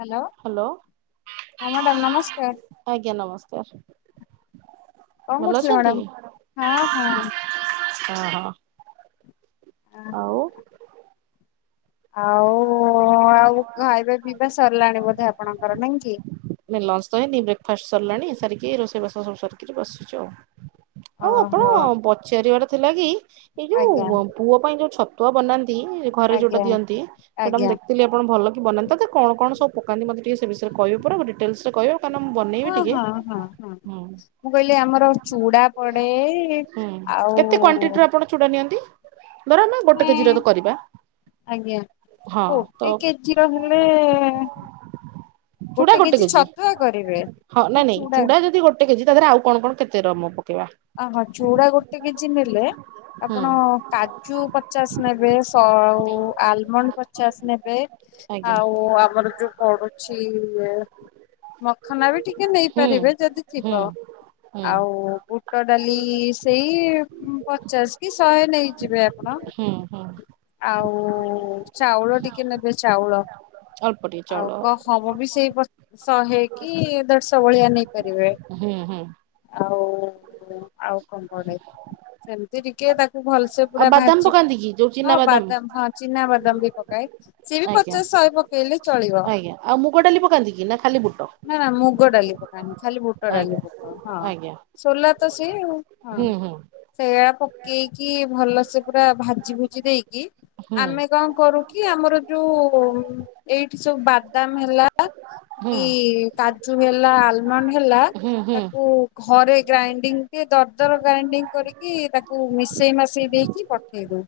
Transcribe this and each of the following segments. Hello hello ହଁ madam ନମସ୍କାର।। ଆଜ୍ଞା ନମସ୍କାର। କଣ ଭଲ କରୁଥିଲେ ଅଛନ୍ତି ମ୍ୟାଡ଼ାମ? ହଁ ହଁ। ଅ ହ। ହଁ। ଆଉ। ଆଉ ଆଉ। ଖାଇବା ପିଇବା ସରିଲାଣି ବୋଧେ ଆପଣଙ୍କର ନାଇଁ କି। ଲଞ୍ଚ ତ ହେଇନି। ବ୍ରେକଫାଷ୍ଟ ସରିଲାଣି ସାରିକି ରୋଷେଇବାସ ସବୁ ସରିକିରି ବସିଛୁ ଆଉ। ଆଉ ଆପଣ ଓହୋ ପଚାରିବାଟା ସେଥିଲାଗି। ଏଇ ଯୋଉ ଆଜ୍ଞା ଙ ପୁଅ ପାଇଁ ଯୋଉ ଛତ୍ ତୁଅ ବନାନ୍ତି। ତି ଘରେ ଯଉଟା ଆଜ୍ଞା ଦିଅନ୍ତି ସେଇଟା ମୁଁ ଆଜ୍ଞା ଦେଖିଥିଲି ଆପଣ ଭଲ ବନାନ୍ତି ତ କଣ କଣ ସବୁ ପକାନ୍ତି ମତେ ଟିକେ ସେ ବିଷୟରେ କହିବେ ପରା ମୁଁ ଡିଟ୍ ଟେଲସ୍ ରେ କହିବ। ହଁ ହଁ ହଁ ହଁ ମୁଁ କହିଲି ଆମର ଚୁଡ଼ା ପଡେ ହୁଁ ଆଉ କେତେ କ୍ଵାଣ୍ଟିଟିର ଆପଣ ଚୁଡ଼ା ନିଅନ୍ତି? ଧର ଆମେ ଗୋଟେ ମାନେ କେଜିର ତ କରିବା ଆଜ୍ଞା ହଁ ତ ଗୋଟେ କେଜିର ହେଲେ ଚୁଡା ଗୋଟେ ଗୋଟ୍ କେଜି ଟିକ୍ ଅଛି। ଛତୁଆ କରିବେ ହଁ ନାଇଁ ନାଇଁ ଚୁଡା ଯଦି ଗୋଟେ କେଜି ତାଧେରେ ଆଉ କଣ କଣ କେତେ ର ମପ? ଅହୋ ଚୁଡା ଗୋଟେ କେଜି ନେଲେ ହୁଁ। ଆପଣ କାଜୁ ପଚାଶ ନେବେ ଶ ଆଉ ଆଲମଣ୍ଡ ପଚ୍ ପଚାଶ ନେବେ। ଆଜ୍ଞା ଆଉ ଆମର ଯୋଉ ପଡୁଛି ହ [inaudible] ମଖନା ବି ଟିକେ ହୁଁ ନେଇପାରିବେ ଯଦି ହୁଁ। ଥିବ। ହୁଁ ଆଉ ବୁଟ ଡାଲି ସେଇ ପଚାଶ କି ଶହେ ନେଇଯିବେ। ଆ ହଁ ହୁଁ ହୁଁ ଆଉ ଚାଉଳ? ଟିକେ ନେବେ ଚାଉଳ। ଅଳ୍ପ ଟିକେ ଆଉ ଚାଉଳ କଣ ସମ ବି ସେଇ [unintelligible] ଶହେ କି ଦେଢ଼ଶ ଭଳିଆ ନେଇ କରିବେ ହୁଁ ହୁଁ ଆଉ ଓ ଆଉ କଣ ପଡେ? ସେମତି ଟିକେ ତାକ୍ ଭଲସେ ଆଉ ପୁରା ବାଦାମ ଭାଜି ବ। ପକାନ୍ତି କି ଯୋଉ ଚିନା ବାଦାମ ହଁ ଚିନା ବାଦାମ। ବାଦାମ୍ ବି ପକାଏ। ସିଏ ବି ଆଜ୍ଞା ପଚାଶ ଶହେ ପକେଇଲେ ଚଳିବ। ଆଜ୍ଞା ଆଉ ମୁଗ ଡାଲି ପକାନ୍ତି କି ନା ଖାଲି ବୁଟ ନା ନା ମୁଗ ଡାଲି ପକ୍ ନାହିଁ ଖାଲି ବୁଟ ଡାଲି ଆଜ୍ଞା ପକାଉ ହଁ ଆଜ୍ଞା ସୋଲା ତ ସିଏ ଆଉ ହଁ ହୁଁ ହୁଁ ସେଇଆ ପ କିଏ କିଏ ଭଲସେ ପୁରା ଭାଜି ଭୁଜି ଦେଇକି। କି ହୁଁ ଆମେ କଣ କରୁ କି ଆମର ରୁଉ ଏଇଠି ସବୁ ବାଦାମ ହେଲା। ଲା ହୁଁ କି କା ଜୁ ହେଲା ଆଲମଣ୍ଡ ହେ ହେଲା ହୁଁ ହୁଁ ତାକୁ ଘରେ ଗ୍ରାଇଁ ଣ୍ଡିଙ୍ଗ ଟିକେ ଦରଦର ଗ୍ରାଇଣ୍ଡିଙ୍ଗ କରିକି ତାକୁ ମିଶେଇ ମାସେଇ ଦେଇକି ପଠେଇ ଦୋଉ।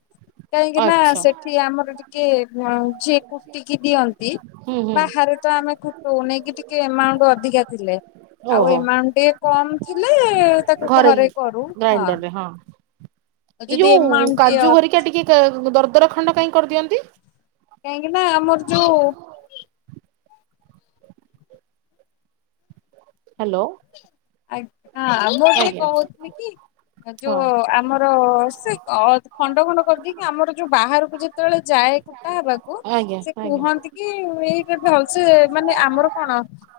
କାହିଁକି ନା ଆଚ୍ଛା ସେଠି ଆମର ଟିକେ ଟିକେ ହଁ ଯିଏ କୁଟିକି ଦିଅ ତି ହୁଁ ହୁଁ ବାହାରୁ ତ ଆମେ କୁ ତୋ ନେଇକି ଟିକେ ଏମାଉଣ୍ଟ ଅଧିକା ଥିଲେ। ଆଉ ଓହୋ ଏମାଉଣ୍ଟ ଟିକେ କମ ଥିଲେ ଘରେ କି ଗ୍ରାଇଣ୍ଡରରେ ହଁ ଆଉ ଏଇ ଯଦି ଯୋଉ ଏମାଉଣ୍ଟ ଟିକେ କାଜୁ ହେରିକା ଟିକେ ଦର ଦରଦର ଖଣ୍ଡ କାଇଁ କରିଦିଅନ୍ତି? କାହିଁକିନା ଆମର ଯୋଉ ହାଲୋ। ଆଗ୍ ହଁ ଆ ମୁଁ ଟିକେ କୋହୁଥିଲି କି ହଁ। ଯୋଉ ଆମର ର ସେ ଅଦ ଖଣ୍ଡ ଖଣ୍ଡ କରିଦେଇକି ଆମର ଯୋଉ ବାହାରକୁ ଯେତେବେଳେ ଯାଏ କୁ କୁଟା ହବାକୁ ଆଜ୍ଞା ସେ ଆଜ୍ଞା କୁହନ୍ତି କି ଏଇ ଭଲସେ ମାନେ ଆମର କଣ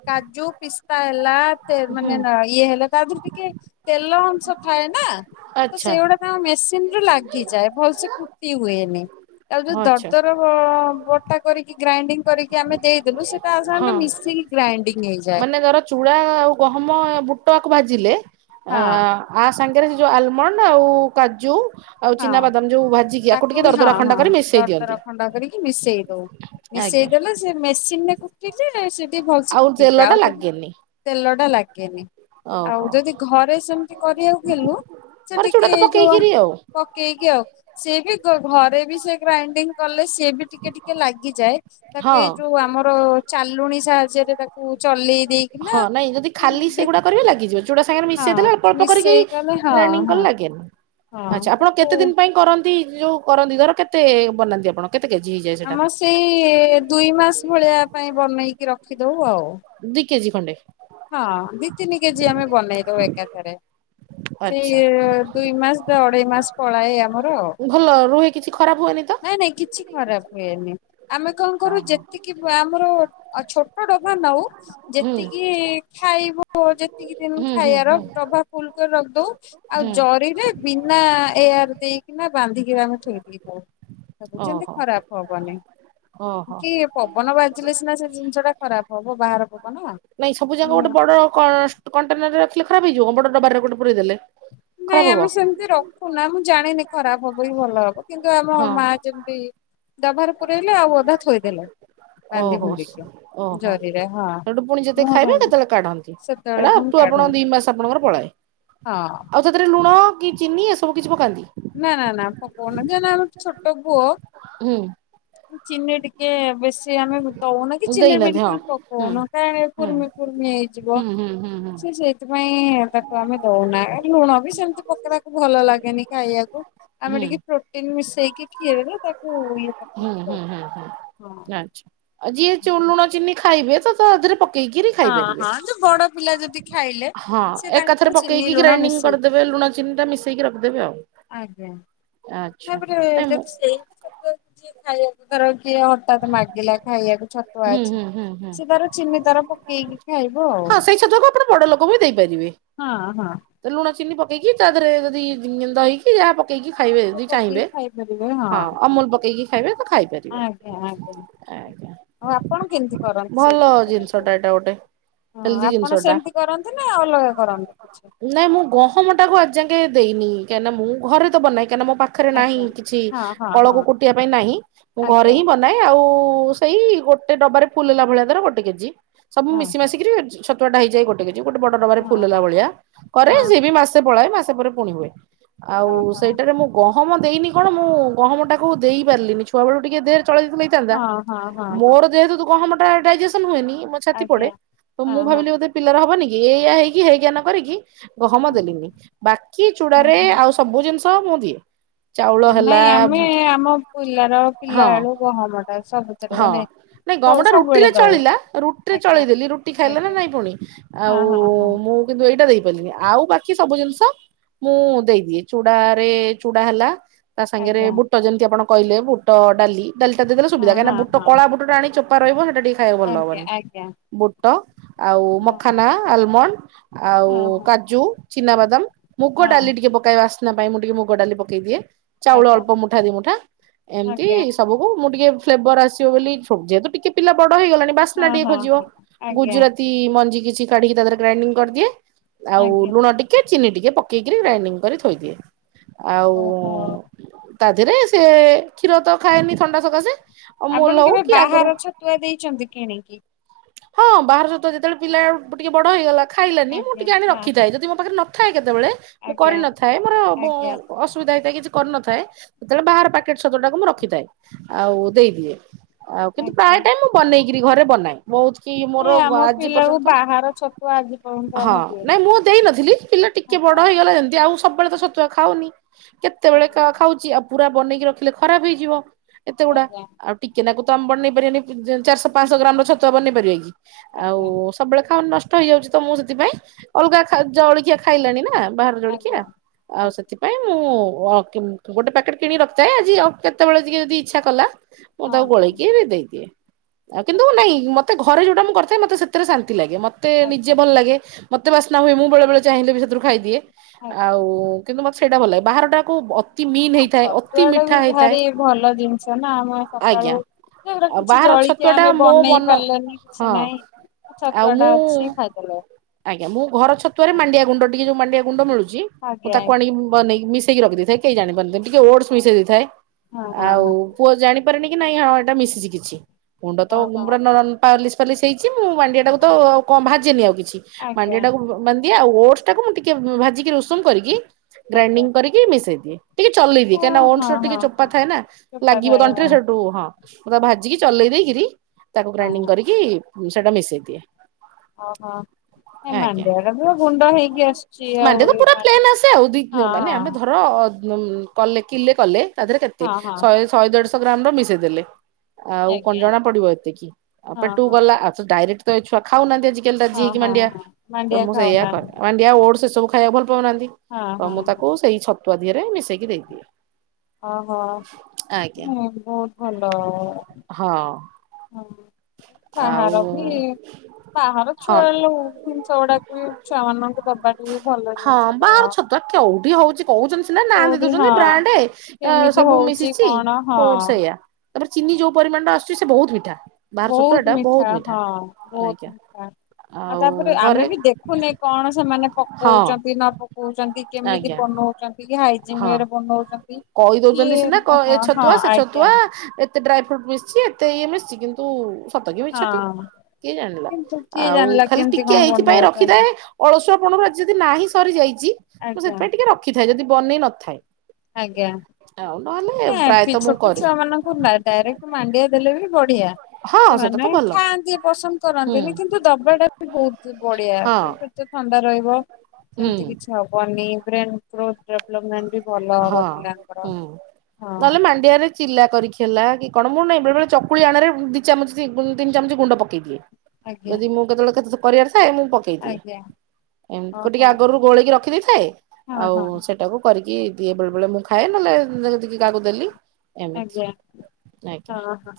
କାଜୁ ପିସ୍ତା ହେଲା ତେ ହୁଁ ମାନେ ଇଏ ହେଲା ତା ଥୀରେ ଟିକେ ତେଲ ଅଂଶ ଥାଏ ନାଁ? ତ ଆଚ୍ଛା ସେଇଗୁଡା ତାଙ୍କ ମେସିନ୍ ରୁ ଲାଗେ ଗି ଯାଏ ଭଲସେ କୁଟି ହୁଏନି। ଆଉ ଯୋଉ ହଁ ଆଚ୍ଛା ଦର୍ଦର୍ ବଅ କଟା କରିକି ଗ୍ରାଇଣ୍ଡିଙ୍ଗ କରିକି ଆମେ ଦେଇଦେଲୁ ସେ ହଁ ମାନେ ତାର ଚୁଡା ଆଉ ଗହମ ତ ଆକୁ ଭାଜିଲେ ଅ ହଁ ଆ ସଂଖ ସେ ଯୋଉ ଆଲମଣ୍ଡ ଆଉ କାଜୁ ଆଉ ହଁ ଚିନାବାଦାମ ଯୋଉ ଭାଜିକି ଆକୁ ତାକୁ ଟିକେ ବି ହଁ ଦରଦରା ଖଣ୍ଡା ହଁ କରି ମିଶେଇ ଦିଅନ୍ତି ଦରଦର ଖଣ୍ଡା କରିକି ମିଶେଇ ଦଉ। ଆଜ୍ଞା। ମିଶେଇଦେଲେ ସେ ମେସିନ ରେ କୁଟିଛି ସେ ଟେ ଭଲସେ ଆଉ ତେଲ କୁଟିଯା ଟା ଆଉ ଯଦି ଲାଗେନି ତେଲଟ ଟା ଲା କେ ଆଉ ଓହୋ ଯଦି ଘରେ ସେମିତି କରିଆକୁ ହେଲୁ ସେ ପରେ ଚୁଡା ଟିକେ ତ ଯୋଉ ପକେଇକିରି ଆଉ ପକେଇକି ଆଉ ସିଏ ବି ଘରେ ବି ସେ ଗ୍ରାଇଣ୍ଡିଙ୍ଗ କଲେ ସିଏ ବି ଟିକେ ଟିକେ ଲାଗିଯାଏ। ହଁ। ବାକି ଏ ଯୋଉ ଆମର ଚାଲୁଣି ସାହାଯ୍ୟରେ ତା ହଁ ନାଇଁ ଯଦି ଖାଲି ସେଗୁଡା କରିବେ ଲାଗିଯିବ। ଚୁଡା ସାଙ୍ଗରେ ମିଶେଇ ଦେଲେ ଅଳ୍ପ ଅଳ୍ପ କରିକି ମିଶେଇ କଲେ ହଁ ଗ୍ରାଇଣ୍ଡିଂ ହଁ କଲେ ଲାଗେନି ହଁ ଆଚ୍ଛା ଆପଣ ତାକୁ କେତେ ଦିନ ପାଇଁ କର ଯୋଉ କରନ୍ତି ଧର କେତେ ବନାନ୍ତି ଆପଣ? କେତେ କେଜି ହେଇଯାଏ ସେଟା? ଆମର ସେଇ ଦୁଇ ମାସ ଭଳିଆ ପାଇଁ ବନେଇକି ରଖିଦଉ ଆଉ। ଦୁଇ କେଜି ଖଣ୍ଡେ ହଁ ଦି ତିନି କେଜି ଆମେ ବନେଇ ଦଉ ଏକାଥରେ। ଆଚ୍ଛା ସେଇ ଦୁଇ ମାସ ବା ଅଢେଇ ମାସ ପଳାଏ ଆମର ଆଉ ଭଲ ରୁହେ କିଛି ଖରାପ ହୁଏନି ତ? ନାଇଁ ନାଇଁ କିଛି ଖରାପ ହୁଏନି। ଆମେ କରୁ ହୁଁ ଯେତିକି ଆମର ଆଉ ଛୋଟ ଡଭା ନଉ ହୁଁ ଯେତିକି ଖାଇବୁ ଯେ ତିକି ଦିନ ହୁଁ ଖାଇଆର ହୁଁ ଡଭା ଫୁଲ କରି ରଖିଦଉ ଆଉ ହୁଁ ଜରିରେ ବିନା ଏଆର ଦେଇକି ନା ବାନ୍ଧି କିରି ଆମେ ସବୁ ଯେମତି ଓହୋ ଖରାପ ହବନି ଓହୋ। କି ପବନ ବାଜିଲେ ସିନା ସେ ଜିନିଷଟା ଖରାପ ହବ ବାହାର ପ ବନେଇଆ ଯା ଗୋଟେ ବଡ କଣ୍ଟେନରେ ରଖିଲେ। ଖରାପଇଯିବ ବଟ ଡବାରେ ଗୋଟ ପୁରଇ ଦେଲେ। ନାଇଁ ଖରାପ ହବ ଆମେ ସେମିତି ରଖୁନା ମୁ ଜାଣିନି ଖରାପ ହବ କି ଭଲ ହବ। କିନ୍ତୁ ଆମ ହଁ ମା ଯେମତି ଡଭାରେ ପୁରେଇଲେ ଆଉ ଅଧା ଥୋଇଦେଲେ। ବାନ୍ଧି ଓହୋ ବୁନ୍ଧିକି ଓହୋ ଜରିରେ ହଁ ସେଠୁ ପୁଣି ଯେତେ ମୁହଁ ଖାଇବା ବାନ୍ଧି କେତେବେଳେ କାଢନ୍ତି। ସେତେବେଳେ ସେଟା ପୁଣି ଅପ୍ଟୁ କାଢୁ ଆପଣଙ୍କ ଦି ମାସ ଆପଣଙ୍କର ପଳାଏ। ହଁ ଆଉ ତାଦେହରେ ଲୁଣା କି ଚିନି ଏସବୁ କିଛି ପକାନ୍ତି। ନା ନା ନା ପକଉନା ଯେ ଆମ ଛୋଟ ପୁଅ ହୁଁ। ଚିନି ଟିକେ ବେଶ ସେ ଆମେ ଦଉନାକି ହୁଁ ଏହଚିନି ଦେଇନାହାନ୍ତି ହଁ ବିଲକୁଲ ପକଉନ ହୁଁ କାଁ କୁର୍ମି ଫୁର୍ମି ହେଇଯିବ ହୁଁ ହୁଁ ହୁଁ ହୁଁ ସେ ସେଇଥିପାଇଁ ପାଇଁ ତାକୁ ଆମେ ଦଉନା ଆ ଲୁଣ ବି ସେମିତି ପକେଇବାକୁ ଭଲ ଲାଗେନି କାଇବାକୁୁ ଆମେ ହୁଁ ଟିକେ ପ୍ରୋଟିନ୍ ମିଶେଇ ଦେଖି ହେବେ ତାକୁ ଇଏ ହୁଁ ପକେଇକି ଦଉ ହୁଁ ହୁଁ ହୁଁ ହଁ। ନାଞ୍ଚ ଆ ଯିଏ ଚୁ ଲୁଣ, ଚିନି ଖାଇବେ ଚ ସହଜରେ ପକେଇକିରି ହଁ ଖାଇପାରିବେ। ହଁ ଯୋଉ ବଡ ପିଲା ଯଦି ଖାଇଲେ ହଁ ସେ ଏକାଥରେ ତାଙ୍କର ଚିନି ପକେଇକି ଲୁଣ ଗ୍ରାଇଣ୍ଡିଙ୍ଗ ମିଶେଇ କରିଦେବେ ଲୁଣ, ଚିନି ଟା ମିଶେଇକି ରଖିଦେବେ ଆଉ ଆଜ୍ଞା ଆଚ୍ଛା ତାପରେ ନାଇଁ ଯେ ମୁଁ ସେଇ [unintelligible] ଖାଇବାକୁ ତାର। ସ ହଠାତ ମାଗିଲା ଖାଇବାକୁ ଛତୁଆ ହୁଁ ଅଛି ହୁଁ ହୁଁ ହୁଁ ସେ ତାର ଚିନି ତାର ପକେଇକି ଖାଇବ ଆଉ ହଁ ସେଇ ଛତୁଆକୁ ଆପଣ ବଡ ଲୋକ ବି ଦେଇପାରିବେ। ହଁ ହଁ। ପେଇକି ତା ଦେହରେ ଯଦି ଦହିକି ଯାହା ପକେଇକି ଖାଇବେ ଯଦି ପକେଇକି ଚାହିଁବେ ଖାଇପାରିବେ ହଁ ଅମୁଲ ପକେଇକି ଖାଇବେ ଖାଇପାରିବେ। ଆଜ୍ଞା ଆଜ୍ଞା ଆଞା ଆଉ ଆପଣ କେମିତି କରନ୍ତି ସେଇ ଭଲ ଜିନିଷଟାକୁ? ଜିନିଷଟା ଏଟା ଗୋଟେ ହଁ ହେଲଦି ଆପଣ ଜିନିଷଟା ସେମିତି କରନ୍ତି ନା ଅଲଗା କରନ୍ତି କିଛି? ନାଇଁ ମୁଁ ଗହମ ଟାକୁ ଆଜ୍ ଯାଙ୍କେ ଦେଇନି କାହିଁକ ନା ମୁଁ ଘରେ ତ ବନାଏ କାଁଇକି ନା ମୁ ପାଖରେ ନାହିଁ ଆଜ୍ଞା କିଛି ହଁ ହଁ କଳକୁ ହଁ କୁଟିବା ପାଇଁ ନାହିଁ ଘରେ ଆଜ୍ଞା ହିଁ ବନାଏ ଆଉ। ସେଇ ଗୋଟେ ଡବାରେ ଫୁଲ ହେଲା ଭଳିଆ ଦର ଗୋଟେ କେଜି ସବୁ ହଁ ମିଶି ମାସିକିରି ଯୋ ଛୋଟ ତଡ଼ା ହେଇଯାଏ ଗୋଟେ ଗୋଟେ ବଡ ଡବାରେ ହଁ ଫୁଲ ହେଲା ହଁ ଭଳିଆ କରେ ହଁ ସିଏ ବି ହଁ ମାସେ ପଳାଏ ମାସେ ପରେ ପୁଣି ହୁଏ। ଆଉ ଓହୋ ସେଇଟାରେ ମୁଁ ଗଣ ଗହମ ଦେଇନି କଣ ମୁଁ ଗହମଟାକୁ ଦେଇପାରିଲିନି ଛୁଆବେେଳୁ ଦେର ଚଳ ହେଇଥାନ୍ତା ହଁ ହଁ ହଁ ହଁ ମୋର ଯେହେତୁ ତୁ ଗହ ଟା ଡାଇଜେସନ୍ ହୁଏନି। ମୋ ଛଥି ପଡେ ଆଜ୍ଞା ତ ହଁ ମୁଁ ହଁ ଭାବିଲି ଗୋଧେ ପିଲାର ହବନି କି କିଏ ଏଇଆ ହେଇକି ହେଇ୍ଞା ନ କରିକି ଗହମ ହଁ ଦେଲିନି ବାକି ଚୁଡରେ ଆଉ ସବୁ ଜିନିଷ ତ ମୁ ଦିଏ। ଚାଉଳ ହ ହେଲା ନାଇଁ ଆମେ ଆମ ପିଲାର ହଁ ପିଲା ବେଳୁ ଗହମ ଟା ସବୁଥିରେ ହଁ ମାନେ ନାଇଁ ଦଉ ଗମଟା ସବୁବେଳେ ରୁଟିରେ ଦଉ ଚଳିଲା ରୁଟିରେ ଆଜ୍ଞା ଚଳେଇ ଦେେଲି ରୁଟି ଖାଇଲା ନା ଆଜ୍ଞା ନାଇଁ ପୁଣି ହଁ ଆଉ ହଁ ହଁ ମୁଁ କିନ୍ତୁ ଏଇଟା ଦେଇପାରିଲିନି ଆଉ ବାକି ସବୁ ଜିନିଷ ମୁଁ ଦେଇଦିଏ ଚୁଡା ରେ ଚୁଡା ହେଲା ତା ସାଙ୍ଗରେ ଆଜ୍ଞା ବୁଟ ଯେମିତି ଆପଣ କହିଲେ ବୁଟ ଡାଲି ଡାଲିଟା ଦେଇଦେଲେ ହଁ ସୁବିଧା। କାହିଁକିନା ହଁ ବୁଟ ହଁ କଳା ହଁ ବୁଟ ଟା ଆଣି ଚୋପା ରହିବ ସେଟା ଟିକେ ଖାଇବା ଭଲ ଆଜ୍ଞା ହବନି ଆଜ୍ଞା ବୁଟ ଆଉ ହଁ ମଖାନା ଆଲମଣ୍ଡ ଆଉ ହଁ ହଁ କାଜୁ ଚିନାବାଦାମ ମୁଗ ଡାଲି ହଁ ଟିକେ ପକେଇବା ଆସି ପାଇଁ ମୁଁ ଟିକେ ମୋ ଗଡାଲି ପକେଇ ଦିଏ। ଚାଉଳ ଆଜ୍ଞା ଅଳ୍ପ ମୁଠା ଦି ମୁଠା ଏମିତି ଆଜ୍ଞା ସବୁକୁ ମୁ [unintelligible] ପ୍ଲେବର ଆସ ସିବ ବୋଲି ଯେହେତୁ ଟିକେ ପିଲ ହେଇଗଲାଣି ବାସ୍ନା ହଁ ଟିକେ ହଁ ଖୋଜିବ ହଁ ଆଜ୍ଞା ଗୁଜୁରାତି ମଞ୍ଜି କି କାଢିକି ତାାର ଗ୍ରାଇଣ୍ଂ କରିଦିଏ। ଆଉ ଆଜ୍ଞା ଲୁଣ ଟିକେ। ଚିନି ଟିକେ ପକେଇକିରି ଗ୍ରାଇଣ୍ଡିଙ୍ଗ କରି ଥୋଇଦିଏ। ଆଉ। ଓହୋ ତା ଦେହରେ ସେ କ୍ଷୀର ତ ଖାଏନି ଥଣ୍ଡା ସକାଶେ। ଅମୁଲ ଆପଣ ହଉ କେବେ କି ଆଗରୁ ବାହାର ଛତୁଆ ଦେଇଛନ୍ତି କିଣିକି। ହଁ ବାହାର ଛତୁଆ ଯେତେବେଳେ ପିଲା ଟିକେ ବଡ ହେଇଗଲା। ଖାଇଲାନି ମୁଁ ଆଜ୍ଞା ଟିକେ ଆଣି ହଁ ହଁ ରଖିଥାଏ ଯଦି ମୋ ପାଖରେ ନ କେତେବେଳେ ମୁଁ ଆଜ୍ଞା କରିନଥାଏ ମୋର ବ ଆଜ୍ଞା ଅସୁବିଧା ହେଇଥାଏ କିଛି କରିନଥାଏ ସେତେବେଳେ ବାହାର ପ୍ୟାକେଟ ଛତୁଆ ଟାକୁ ମୁଁ ରଖିଥାଏ ଆଉ ଦେଇଦିଏ। ଆଉ କିନ୍ତୁ ଆଜ୍ଞା। ପ୍ରାୟ ଟାଇ ମୁଁ ବନେଇ କିିରି ଘରେ ବନାଏ। ବହୁତ କି ମୋର ନାଇଁ ଆମ ଆଜି ପିଲାକୁ ପର୍ଯ୍ୟନ୍ତ ବାହାର ଛତୁଆ ଆଜି ପର୍ଯ୍ୟନ୍ତ ହଁ ଆମେ ନାଇଁ ମୁଁ ଦେଇନୁ ଦେଇନଥିଲି ପିଲା ଟିକେ ବଡ ଆଜ୍ଞା ହେଇଗଲା ଯେମତି ଆଉ ସବୁବେଳେ ତ ଛତୁଆ ଖାଉନି। କେତେବେଳେ ହଁ। ଏକା ଖାଉଛି ଆ ପୁରା ବନେଇକି ରଖିଲେ ଖରାପ ହେଇଯିବ। ଏତେ ଗୁଡା ଆଜ୍ଞା ଆଉ ଟିକେ ନାକୁ ତ ଆମ ଆଜ୍ଞା ବନେଇ ପାରିବାନି ଚାରିଶହ ପାଞ୍ଚଶହ ଗ୍ରାମ ର ଛ ତ ବନେଇ ପାରିବା କି? ଆଜ୍ଞା ଆଉ ସବୁବେଳେ ଖାଉନ ନଷ ତ ହେଇଯାଉଛି ତ ମୁଁ ସେଥିପାଇଁ ଅଲଗା ଖା ଜଳଖିଆ ଖାଇଲାଣି ନା। ବାହାର ଜଳିଖିଆ ଆଜ୍ଞା ଆଉ ହଁ ସେଥିପାଇଁ ମୁଁ ଓ [unintelligible] ଗୋଟେ ପ୍ୟାକେଟ କିଣିକି ରଖିଥାଏ ଆଜି କେତେବେଳେ ଟିକେ ଯଦି ଇଚ୍ଛା କଲା। ମୁଁ ତାକୁ ହଁ। ଗୋଳେଇକି ବି ଦେଇଦିଏ। ଆଉ କିନ୍ତୁ ନାଇଁ। ମତେ ଘରେ ଯୋଉଟାଁ ମୁଁ କରିଥାଏ ମତେ ସେଥିରେ ଶାନ୍ତି ଲାଗେ ମ ତେ ନିଜେ ଆଜ୍ଞା ଭଲ ଲାଗେ। ମତେ ବାସ୍ନା ହୁଏ ମୁଁ ବେଳେ ବେଳେ ଚାହିଁଲେ ବି ସେଥିରୁ ଖାଇଦିଏ। ଆଜ୍ଞା ଆଉ ହଁ କିନ୍ତୁ ମ ସେଇଟା ଭଲ ଲାଗେ ବାହାରଟାକୁ ଅ ହ ଛତୁଆଟା ବି ଭାରି ଭଲ ଜିନିଷ ନା ଆମେ ସକାଳୁ ଆଜ୍ଞା ଏଗୁରା ଆଉ କିଛି ବାହାର ଛତୁଆ ଜଳିଖିଆ ଟା ଆମେ ମୋ ବନେଇ ମନ ପାରି ହଁ ଆଉ ଟା ମୁଁ ଅଛି ଖାଇଦେଲେ। ଆଜ୍ଞା ମୁଁ ଘର ଛତୁଆରେ ମାଣ୍ଡିଆ ଗୁଣ୍ଡ ଟିକେ ଯୋଉ ମାଣ୍ଡ ଣ୍ଡିଆ ଗୁଣ୍ଡ ମିଳୁଚି। ଚି ମୁଁ ଆଜ୍ଞା ତାକୁ ଆଣି ଆଜ୍ଞା କି ବନେଇକି ମିସ୍ ରଖିଦେଇ ଥାଏ କେହି ଜାନିପାରନ୍ତିନି ଟିକେ ଓଡସ ମିଶେଇ ଦେଇଥାଏ। ହଁ ହଁ ଆଉ ପୁଅ ଜାଣି ପାରେନି କି ନାଇଁ ହଁ ଏଇଟା ମିଶିଛି କିଛି। ଗୁଣ୍ଡ ତ ହଁ ହଁ ପୁରା ହଁ ନର ପାଲିସ ପାଲିସ ହେ କି ମୁଁ ମାଣ୍ଡିଆ ଟାକୁ ତ ହଁ କଣ ଭାଜେନି ଆଉ କିଛି, ଆଜ୍ଞା। ମାଣ୍ଡିଆ ଟାକୁ ମାନେ ଆଉ ଓଟ୍ସ ଟାକୁ ମୁଁ ଟିକେ ଭାଜିକି ଉଷୁମ କରିକି ଆଜ୍ଞା ଗ୍ରାଇଣ୍ଡିଙ୍ଗ କରିକି ମିଶେଇ ଦିଏ। ଟିକେ ଚଲେଇବି ହଁ କାଇନା ହଁ ଓନସ୍ ହଁ ଟିକେ ଚୋପା ହଁ ଥାଏ ନା ଚୋପା ଲାଗିବ ଥାଏ ତଣ୍ଟିରେ ହଁ। ସେଠୁ ହଁ ମୁଁ ତାକୁ ଭାଜିକି ଚଲେଇ ଦେଇକିରି ତାକୁ ହଁ ଗ୍ରାଇଣ୍ଡି କି ମୁଁ ସେଟା ମିଶେଇ ଦିଏ। ଓହୋ ହିଁ ଆଜ୍ଞା। ମାଣ୍ଡିଆ ଗୁରା ତ ଗୁଣ୍ଡ ହେଇଗି ଆସୁଚି ଆଉ ମାଣ୍ଡିଆ ତ ପୁରା ହଁ ପ୍ଲେନ୍ ହଁ। ମୁଁ କଲେ କିିଲେ କଲେ ତାଦେରେ କେତେ ହଁ ଶହେ ହଁ ଶହେ ଦେଢଶ ଗ୍ରାମ ର ମିଶେଇ ଦେଲେ। ଆଉ କଣ ଆଜ୍ଞା ଜଣା ପଡିବ ଏତିକି। ହଁ ଆପେଟୁ ହଁ। ଗଲା ଆସୁଦା ଆରେଟ୍ ତ ଏ ଛୁଆ ଖାଉନାହାନ୍ତି ଆଜି ହଁ ହଁ ହଁ ମାଣ୍ଡିଆ ଖାଉନାହାନ୍ତି [unintelligible] ଖାଇଆ ଭଲ ପାଉନାହାନ୍ତି ହଁ ତ ମୁଁ ହଁ। ତାକୁ ସେଇ ଛତ ପ୍ରଦିଆରେ ମିସେଇ କି ଦେଇଦିଏ। ହଁ ହଁ ହଁ ଆଜ୍ଞା। ମୁଁ ବହୁତ ଭଲ ହଁ ହଁ। ଆଉ ବାହାର ବି ବାହାର ହଁ ଛୁଆ ଲୋଜିନିଷ ଗୁଡାକ ବି ଛୁଆ ମାନଙ୍କୁ ଦବାଟ ବି ଭଲ ହଁ ଜିନିଷ ବାହାର ନୁହଁ। ଛତୁଆ କୋଉଠି ହୋଉଚି? କହୁଛନ୍ତି ସିନା ନାଁ ଦେଇ କୋଉଠି ଦଉଛନ୍ତି ହଁ ବ୍ରାଣ୍ଡେ ଅ କେମିତି ସବୁ ହଉଛି ମିଶିଛି କଣ ହଁ କୋଉଠି ସେଇୟା। ତାପରେ ଚିନି ଯୋଉ ପରିମାଣରେ ଆସୁଚି ସେ ବହୁତ ମିଠା। ବାହାର ବହୁତ୍ ଛତୁଆଟା ମିଠା ବହୁତ ହଁ ବହୁତ୍ ଆଜ୍ଞା ମିଠା ଆଉ ତାପରେ ଆମେ ବି ଦେଖୁନେ କଣ ସେମାନେ ହଁ ପକଉଚନ୍ତି। ନ ପକଉଚନ୍ତି କେମିତି ଆଜ୍ଞା ବନଉଚନ୍ତି ଘାଇ ହଁ କଇ ଦଉଛନ୍ତି ସିନା ଏ ହଁ ହଁ ଛତୁଆ ସେ ଆଜ୍ଞା ଛତୁଆ ଏତେ ଡ୍ରାଇ ଫ୍ରୁଟ ବି ସିଏ ଏତେ ଇଏ ମିଶ୍ ଚି କିନ୍ତୁ ସତ କି ମିଛ ତ ହଁ। କିଏ ଜାଣିଲା କିନ୍ତୁ କିଏ ଆଉ ଜାଣିଲା ଖାଲି କେମିତି ଟିକେ କଣ ଏଇଥିପାଇଁ ବନଉଛନ୍ତି ରଖିଥାଏ ଅଳସୁଆ ପଣରୁ ଆଜି ଯଦି ନାହିଁ ସରିଯାଇଛି ମୁଁ ଆଜ୍ଞା ସେଥିାଇଁ ଟିକେ ରଖିଥାଏ ଯଦି ବନେଇ ନଥାଏ। ଆଜ୍ଞା ଆଉ ନହେଲେ ନା କି ପ୍ରାୟତଃ ମୁଁ ଛୋଟ କରେ ଛୁଆ ମାନଙ୍କୁ ନ ଡାଇରେକ୍ଟ ମାଣ୍ଡିଆ ଦେଲେ ବି ବଢିଆ ହଁ ସେଟା ତ ସେମାନେ ଭଲ ଖାଆନ୍ତି। ପସନ୍ଦ ହୁଁ କରନ୍ତିନି। କିନ୍ତୁ ଦବା ଟା ବି ବହୁତ୍ ବଡିଆ ହଁ। କି ପେଟ ଥଣ୍ଡା ରହିବ ହୁଁ ସେମିତି କିଛି ହବନି। ଗ୍ରେନ୍ କ୍ରୋଥ ଡଭେଲପମେନ୍ଦି। ହଁ [inaudible] ହୁଁ- ହଁ ନଲେ ମାଣ୍ଡିଆରେ ଚିଲା କରିକି ହେଲା କି କଣ ମୁଁ ନାଁ ବେଳେ ବଳେ ଚକୁଳି ଆଣରେ, ଦି ଚାମଚି ତିମ ତିନି ଚାମଚି ଗୁଣ୍ଡ ପକେଇ ଦିଏ। ଆଜ୍ଞା। ଯଦି ମୁଁ କେତେବେଳେ [unintelligible] କରିଆରଶ୍। ଥାଏ ମୁଁ ପକେଇ ଦିଏ ଆଜ୍ଞା [inaudible] ଏମ୍ ଟିକେ ଓହୋ ଆଗରୁ ଗୋଳେଇକି ରଖିଦେଇଥାଏ ହଁ ଆଉ ହଁ ସେଟାକୁ କରିକି କିବ୍। ଦିଏ ବେଳେ ବେଳେ ମୁଁ ଖାଏ ନହେଲେ ଦେଖେ ତିକେ କାହାକୁ ଦେଲି। ଏମିତି ଆଜ୍ଞା ଆଜ୍ଞା ହଁ ହଁ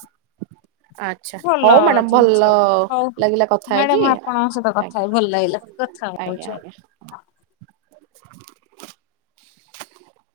ଆଚ୍ଛା ଭଲଅ ହଉ ମ୍ୟାଡାମ ଭଲ ଜିନିଷ ବି ହଉ ଲାଗିଲା କଥା ହେଇକି। ମ୍ୟାଡାମ ଆପଣଙ୍କ ସହିତ କଥା ଆଜ୍ଞା ହେଇ ଭଲ ଲାଗିଲା କଥା ଆଜ୍ଞା ହଉଚୁ ଆଉ ଆଜ୍ଞା। ହଁ। [inaudible] [inaudible]